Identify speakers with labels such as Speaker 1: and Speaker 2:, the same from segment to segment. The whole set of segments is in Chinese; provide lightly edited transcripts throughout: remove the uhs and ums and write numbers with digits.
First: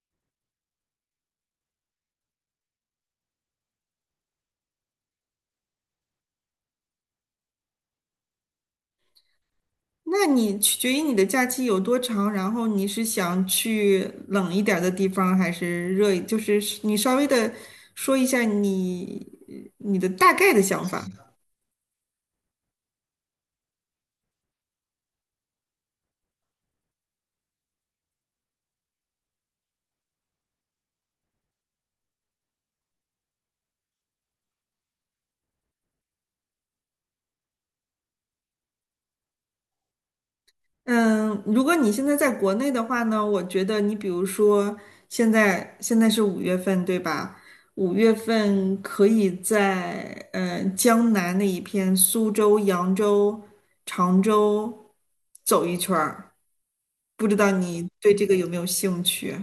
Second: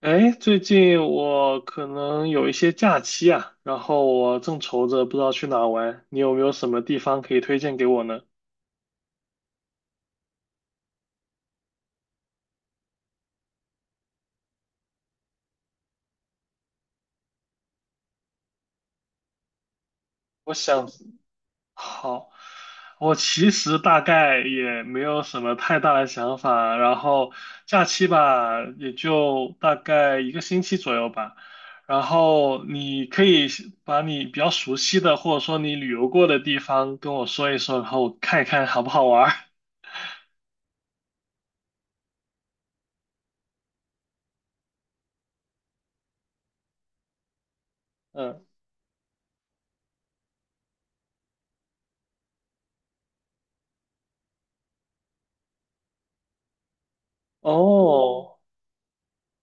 Speaker 1: 哎，最近我可能有一些假期啊，然后我正愁着不知道去哪玩，你有没有什么地方可以推荐给我呢？
Speaker 2: 那你取决于你的假期有多长，然后你是想去冷一点儿的地方，还是热一就是你稍微的说一下你的大概
Speaker 1: 我
Speaker 2: 的想
Speaker 1: 想，
Speaker 2: 法。
Speaker 1: 好，我其实大概也没有什么太大的想法，然后假期吧，也就大概一个星期左右吧。然后你可以把你比较熟悉的，或者说你旅游过的地方跟我说一说，然后我看一看好不好玩儿。
Speaker 2: 嗯，如果你现在在国内的话呢，我觉得你比如说现在是五月份，对吧？五月
Speaker 1: 嗯，
Speaker 2: 份可以在江南那一片，苏州、扬州、常州走一圈儿，不知道你对这个
Speaker 1: 哦。
Speaker 2: 有没有兴趣？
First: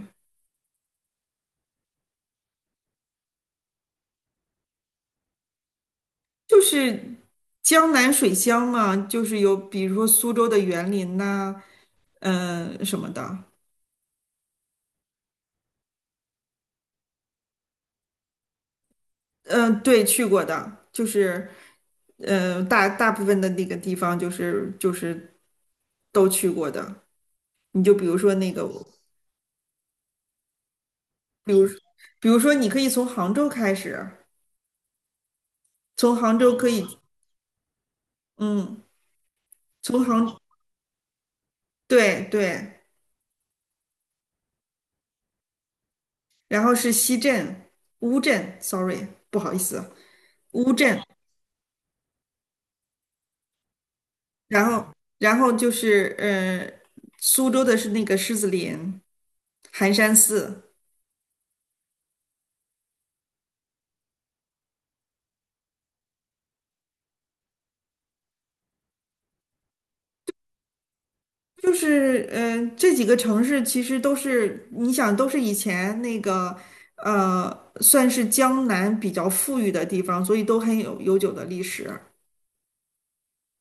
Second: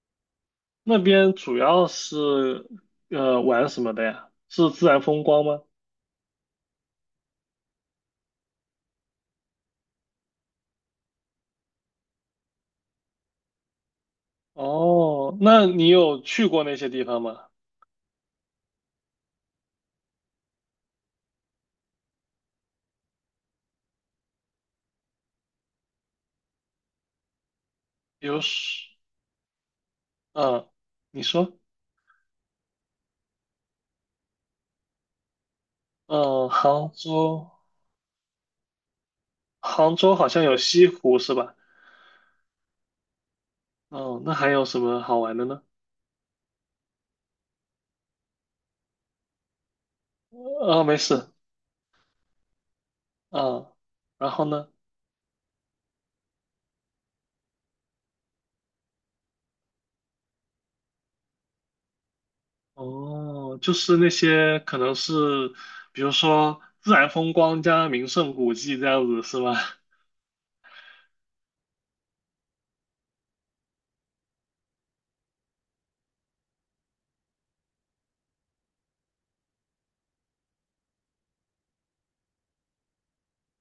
Speaker 1: 那边主要是玩什么的呀？是自然风光吗？
Speaker 2: 就是江南水乡嘛，就是有比如说苏州的园林呐、什么的。
Speaker 1: 哦，那你有去过那些地方吗？
Speaker 2: 对，去过的，就是大大部分的那个地方就是都去过的。你就比如
Speaker 1: 比
Speaker 2: 说
Speaker 1: 如说，
Speaker 2: 那个，
Speaker 1: 嗯，你
Speaker 2: 比
Speaker 1: 说，
Speaker 2: 如比如说你可以从杭州开始，从杭
Speaker 1: 嗯，
Speaker 2: 州可以，
Speaker 1: 杭州，
Speaker 2: 嗯，
Speaker 1: 杭
Speaker 2: 从
Speaker 1: 州好
Speaker 2: 杭，
Speaker 1: 像有西湖是吧？
Speaker 2: 对对，
Speaker 1: 哦，那还有什么好玩的呢？
Speaker 2: 然后是西镇、乌镇，sorry,不好意思，乌
Speaker 1: 啊，没
Speaker 2: 镇。
Speaker 1: 事，啊，然后
Speaker 2: 然
Speaker 1: 呢？
Speaker 2: 后，然后就是，苏州的是那个狮子林、寒山寺。
Speaker 1: 哦，就是那些可能是，比如说自然风光加名胜古迹这样子是吧？
Speaker 2: 就是，这几个城市其实都是你想都是以前那个，算是江南比较富裕的地方，所以都很有悠久的历史。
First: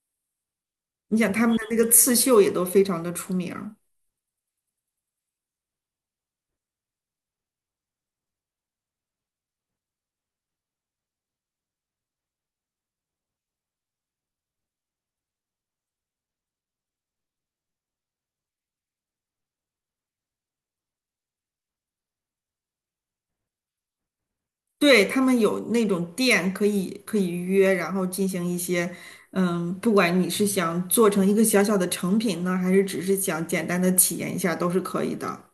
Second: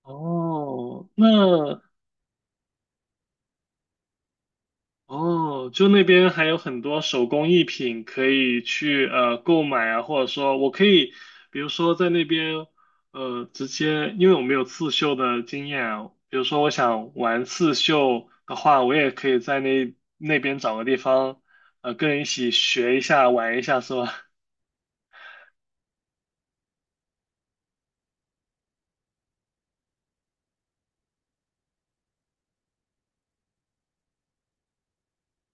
Speaker 1: 哦，
Speaker 2: 你想他们的那
Speaker 1: 那
Speaker 2: 个刺绣也都非常的出名儿。
Speaker 1: 哦，就那边还有很多手工艺品可以去购买啊，或者说我可以，比如说在那边直接，因为我没有刺绣的经验啊，比如说我想玩刺绣的话，我也可以在那边找个地方，呃，跟人一起学一下，玩一下，是吧？
Speaker 2: 对，他们有那种店可以约，然后进行一些，嗯，不管你是想做成一个小小的成品呢，还是只是想简单的体验一下，都是可以的。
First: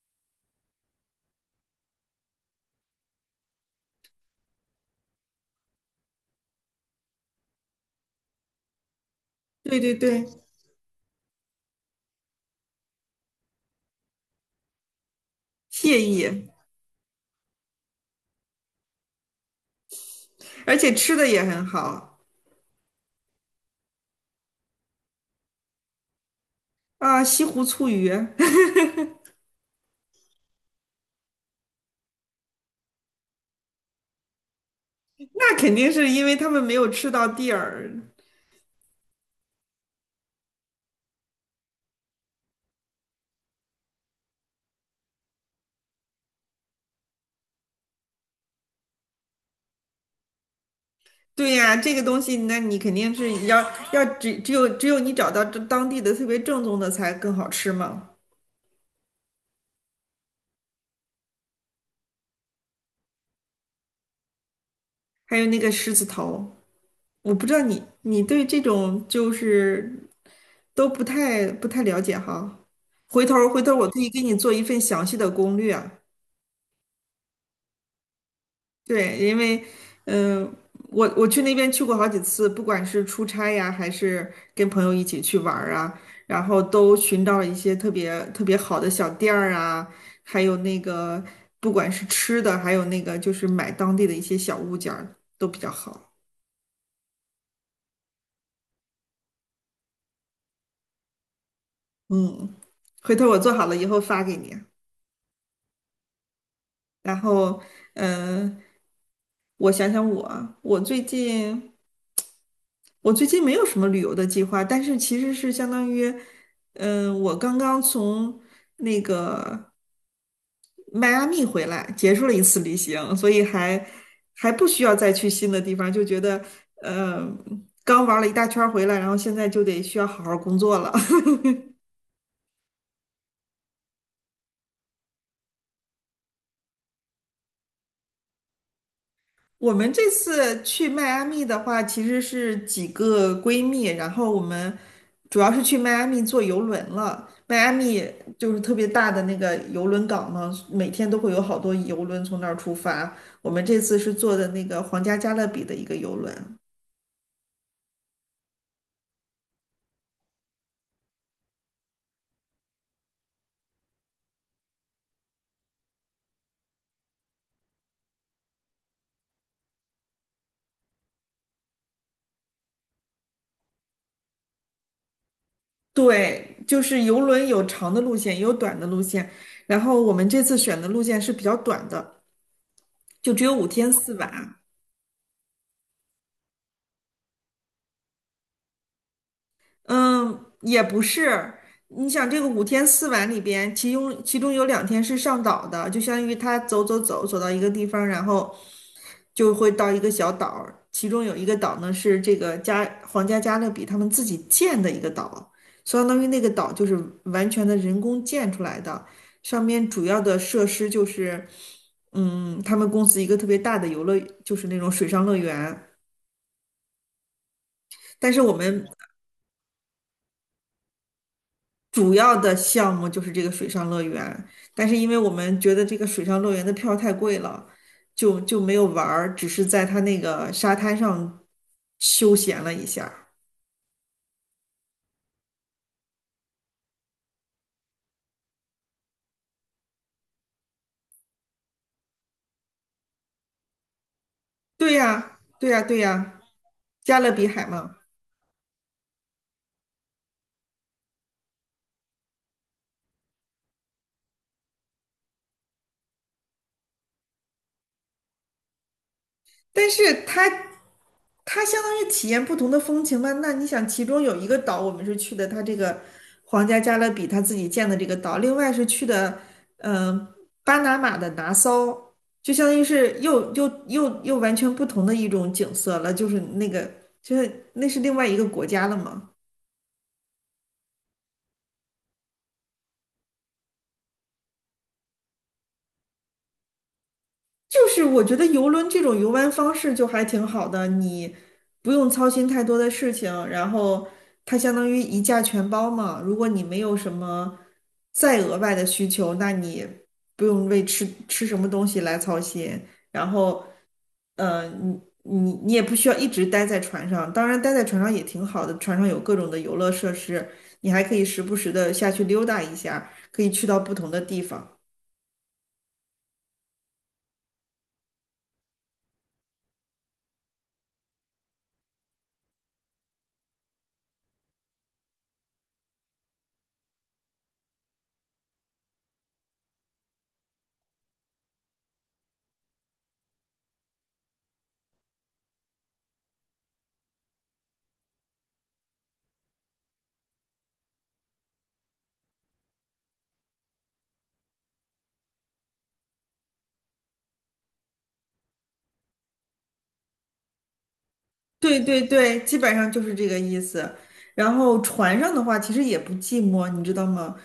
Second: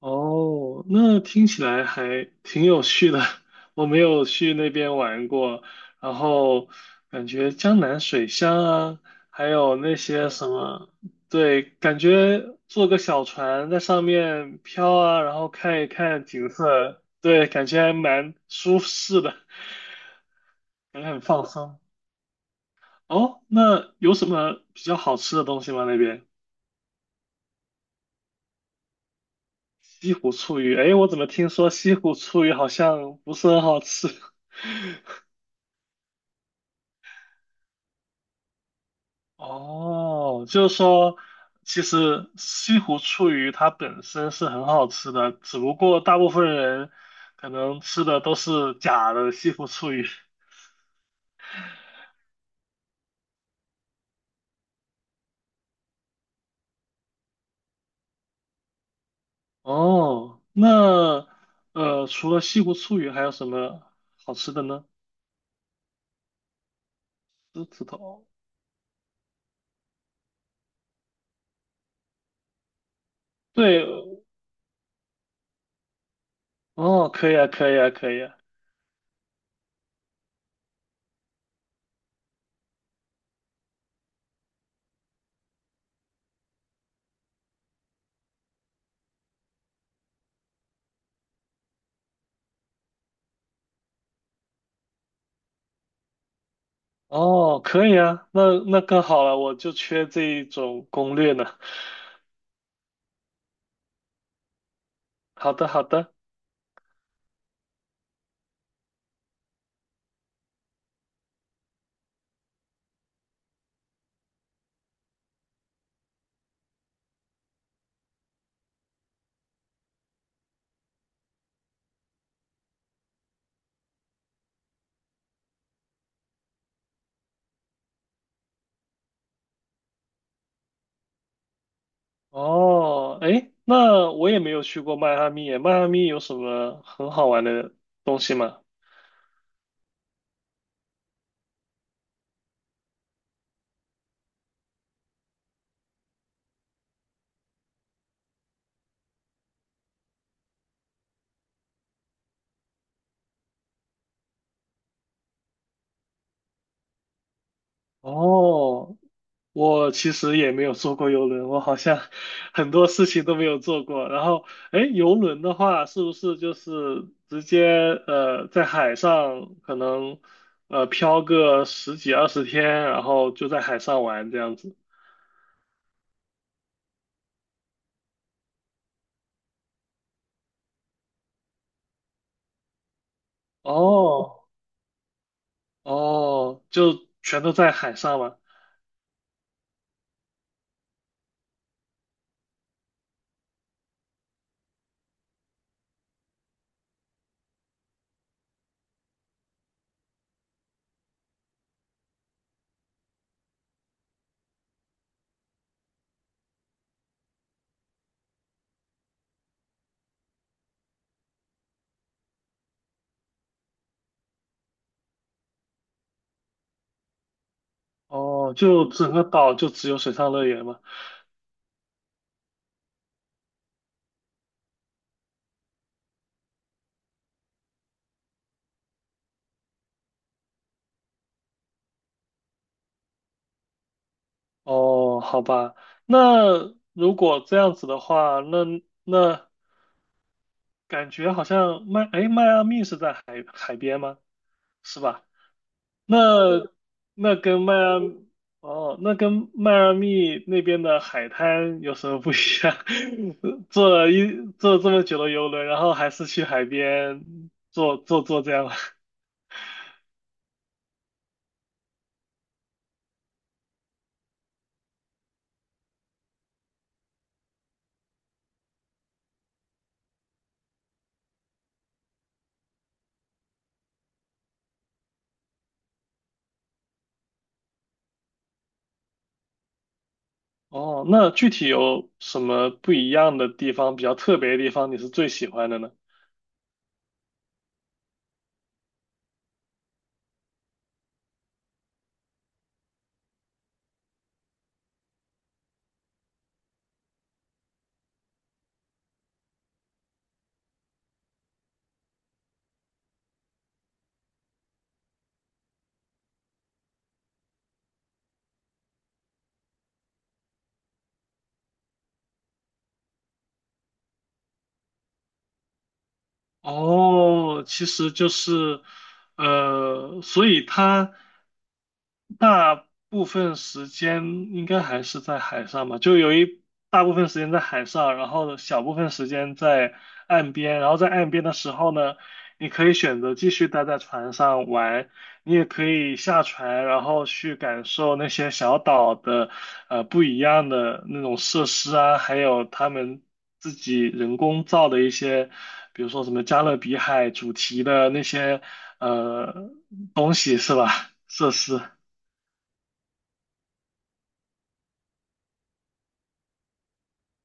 Speaker 1: 哦，那听起来还挺有趣的。我没有去那边玩过，然后感觉江南水乡啊，还有
Speaker 2: 对对
Speaker 1: 那
Speaker 2: 对，
Speaker 1: 些什么，对，感觉坐个小船在上面飘啊，然后看一
Speaker 2: 惬
Speaker 1: 看
Speaker 2: 意，
Speaker 1: 景色，对，感觉还蛮舒适的，
Speaker 2: 而且
Speaker 1: 感觉
Speaker 2: 吃
Speaker 1: 很
Speaker 2: 的也
Speaker 1: 放
Speaker 2: 很
Speaker 1: 松。
Speaker 2: 好
Speaker 1: 哦，那有什么比较好吃的东西吗？那边
Speaker 2: 啊，西湖醋鱼。
Speaker 1: 西湖醋鱼，哎，我怎么听说西湖醋鱼好像不是很好吃？
Speaker 2: 那肯定是因为他们没有吃到地儿。
Speaker 1: 哦，就是说，其实西湖醋鱼它本身是很好吃的，只不过大部分人可能吃的都是假的西湖醋鱼。
Speaker 2: 对呀，这个东西，那你肯定是要只有你找到这当地的特别正宗的才更好吃嘛。
Speaker 1: 哦，那呃，除了西湖醋鱼，还有什么好吃的呢？
Speaker 2: 还有那个狮子头。我不知道
Speaker 1: 狮
Speaker 2: 你
Speaker 1: 子
Speaker 2: 你
Speaker 1: 头。
Speaker 2: 对这种就是都不太了解哈。回头儿
Speaker 1: 对，
Speaker 2: 我可以给你做一份详细的攻略啊。
Speaker 1: 哦，可以啊，可以啊，可以啊。
Speaker 2: 对，因为嗯、呃我去那边去过好几次，不管是出差呀，还是跟朋友一起去玩儿啊，然后都寻到了一些特别特别好的小店儿啊，还有那个不管是吃的，还有那个就是买当地的一些小物件儿都比较好。
Speaker 1: 哦，可以啊，那那更好了，我就缺这一种攻略呢。
Speaker 2: 嗯，回头我做好了以后发给你啊。
Speaker 1: 好的，好的。
Speaker 2: 然后，嗯，我想想我啊我最近没有什么旅游的计划，但是其实是相当于，嗯、我刚刚从那个迈阿密回来，结束了一次旅行，所以还还不需要再去新的地方，就觉得，嗯，刚玩了一大圈儿回来，然后现在就得需要好好工作了。
Speaker 1: 哦，哎，那我也没有去过迈阿密耶迈阿密有什么很好玩的东西吗？
Speaker 2: 我们这次去迈阿密的话，其实是几个闺蜜，然后我们主要是去迈阿密坐游轮了。迈阿密就是特别大的那个游轮港嘛，每天都会有好多游轮从那儿出发。我们这次是坐的那个皇家加勒比的一个游轮。
Speaker 1: 哦，我其实也没有坐过游轮，我好像 很多事情都没有做过。然后，哎，游轮的话，是不是就是直接在海上可能漂个十几二十天，然后就在海上玩这样子？
Speaker 2: 对，就是游轮有长的路线，也有短的路线。然后我们这次选的路线是比较短的，就只有五天四
Speaker 1: 哦
Speaker 2: 晚。
Speaker 1: 哦，就全都在海上嘛？
Speaker 2: 嗯，也不是。你想这个五天四晚里边，其中有2天是上岛的，就相当于他走到一个地方，然后就会到一个小岛儿，其中有一个岛呢是这个皇家加勒比他们自己建的一个岛，相当于那个岛就是完全的人工建出来的，上面主要的设施就是，嗯，他们公司一个特别大的游乐，就是那种水上乐园。但是我
Speaker 1: 哦，
Speaker 2: 们
Speaker 1: 就整个岛就只有水上乐园吗？
Speaker 2: 主要的项目就是这个水上乐园，但是因为我们觉得这个水上乐园的票太贵了。就就没有玩儿，只是在它那个沙滩上休闲了一下。
Speaker 1: 哦，好吧，那如果这样子的话，那那感觉好像迈，哎，迈阿密是在海海边吗？
Speaker 2: 对
Speaker 1: 是吧？
Speaker 2: 呀，对呀，对
Speaker 1: 那
Speaker 2: 呀，加勒
Speaker 1: 那
Speaker 2: 比
Speaker 1: 跟
Speaker 2: 海
Speaker 1: 迈
Speaker 2: 嘛。
Speaker 1: 阿，哦，那跟迈阿密那边的海滩有什么不一样？坐了一坐这么久的游轮，然后还是去海边坐坐这样。
Speaker 2: 但是它相当于体验不同的风情嘛。那你想，其中有一个岛我们是去的，它这个皇家加勒比他自己建的这个岛，另外是去的嗯、呃巴拿马的拿骚，就相当于是又完全不同的一种景色了，就是那个就是那是另外一个国家了嘛。
Speaker 1: 哦，那具体有什么不一样的地方，比较特别的地方，你是最喜欢的呢？
Speaker 2: 就是我觉得游轮这种游玩方式就还挺好的，你不用操心太多的事情，然后它相当于一价全包嘛。如果你没有什么再额外的需求，那你不用为吃什么东西来操心。然后，你也不需要一直待在船上，当然待在船上也挺好的，船上有各种的游乐设施，你还可以时不时的下去溜达一下，可以去到不同的地方。
Speaker 1: 哦，其实就是，呃，所以他。大部分时间应该还是在海上吧，就有一大部分时间在海上，然后小部分时间在岸边，然后在岸边的时候呢，你可以选择继续待在船上玩，你也可以下船，然后去感受那些小岛的不一样的那种设施啊，还有他们自己人工造的一些，比如说什么加勒比海主题的那些呃东西是吧？设
Speaker 2: 对
Speaker 1: 施。
Speaker 2: 对对，基本上就是这个意思。然后船上的话，其实也不寂寞，你知道吗？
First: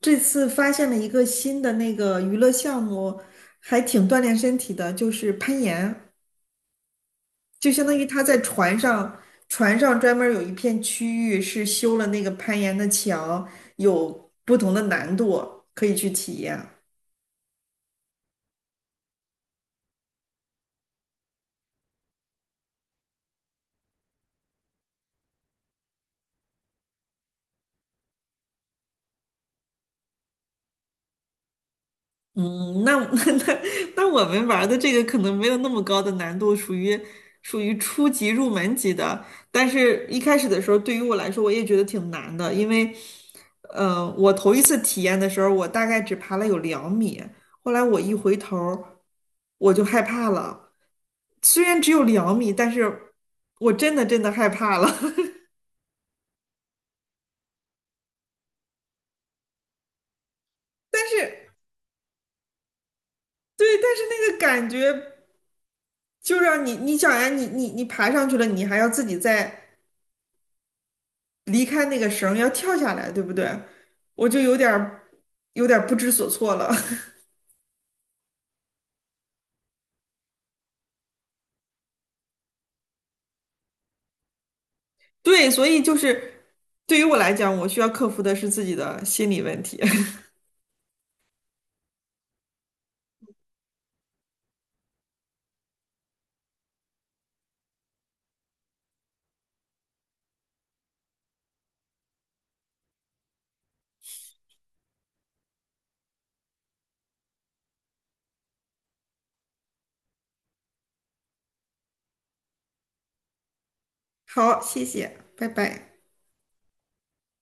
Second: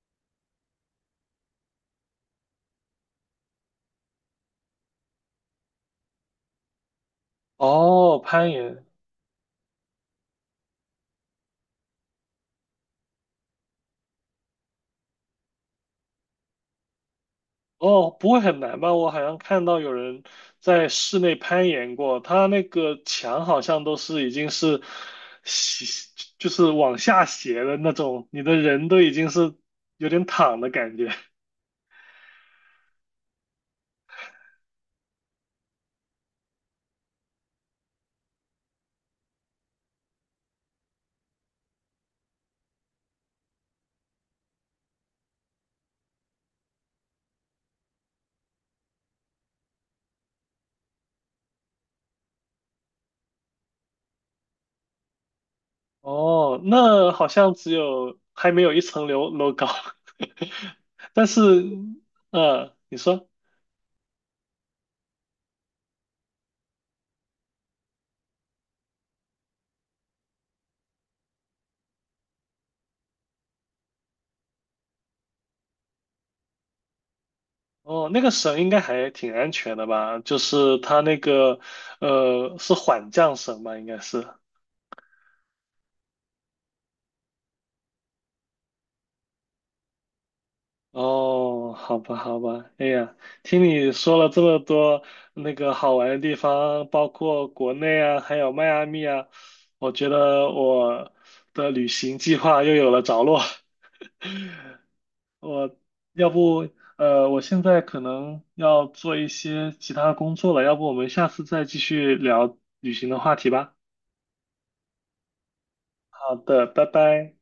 Speaker 2: 这次发现了一个新的那个娱乐项目，还挺锻炼身体的，就是攀岩。就相当于
Speaker 1: 哦，
Speaker 2: 他在
Speaker 1: 攀
Speaker 2: 船
Speaker 1: 岩，
Speaker 2: 上，船上专门有一片区域是修了那个攀岩的墙，有不同的难度可以去体验。
Speaker 1: 哦，不会很难吧？我好像看到有人在室内攀岩过，他那个墙好像都是已经是斜，就是往下斜的那种，你的人都已经是有点躺的感觉。
Speaker 2: 嗯，那 那那我们玩儿的这个可能没有那么高的难度，属于初级入门级的。但是一开始的时候，对于我来说，我也觉得挺难的，因为，我头一次体验的时候，我大概只爬了有两米，后来我一回头儿我就害怕了。虽然只有两米，但是我真的害怕了。
Speaker 1: 哦，那好像只有还没有一层楼楼高，
Speaker 2: 但
Speaker 1: 但是，
Speaker 2: 是
Speaker 1: 呃，你说。
Speaker 2: 对，但是那个感觉就让你，你想呀，你爬上去了，你还要自己再离开那个绳儿要跳下来，对不对？我就有点儿不知所措了。
Speaker 1: 哦，那个绳应该还挺安全的吧？就是它那个，呃，是缓降绳吧？应该是。
Speaker 2: 对，所以就是对于我来讲，我需要克服的是自己的心理问题。
Speaker 1: 哦，好吧，好吧，哎呀，听你说了这么多那个好玩的地方，包括国内啊，还有迈阿密啊，我觉得我的旅行计划又有了着落。我要不，呃，我现在可能要做一些其他的工作了，要不我们下次再继续聊旅行的话题吧。
Speaker 2: 好，谢谢，拜拜。
Speaker 1: 好的，拜拜。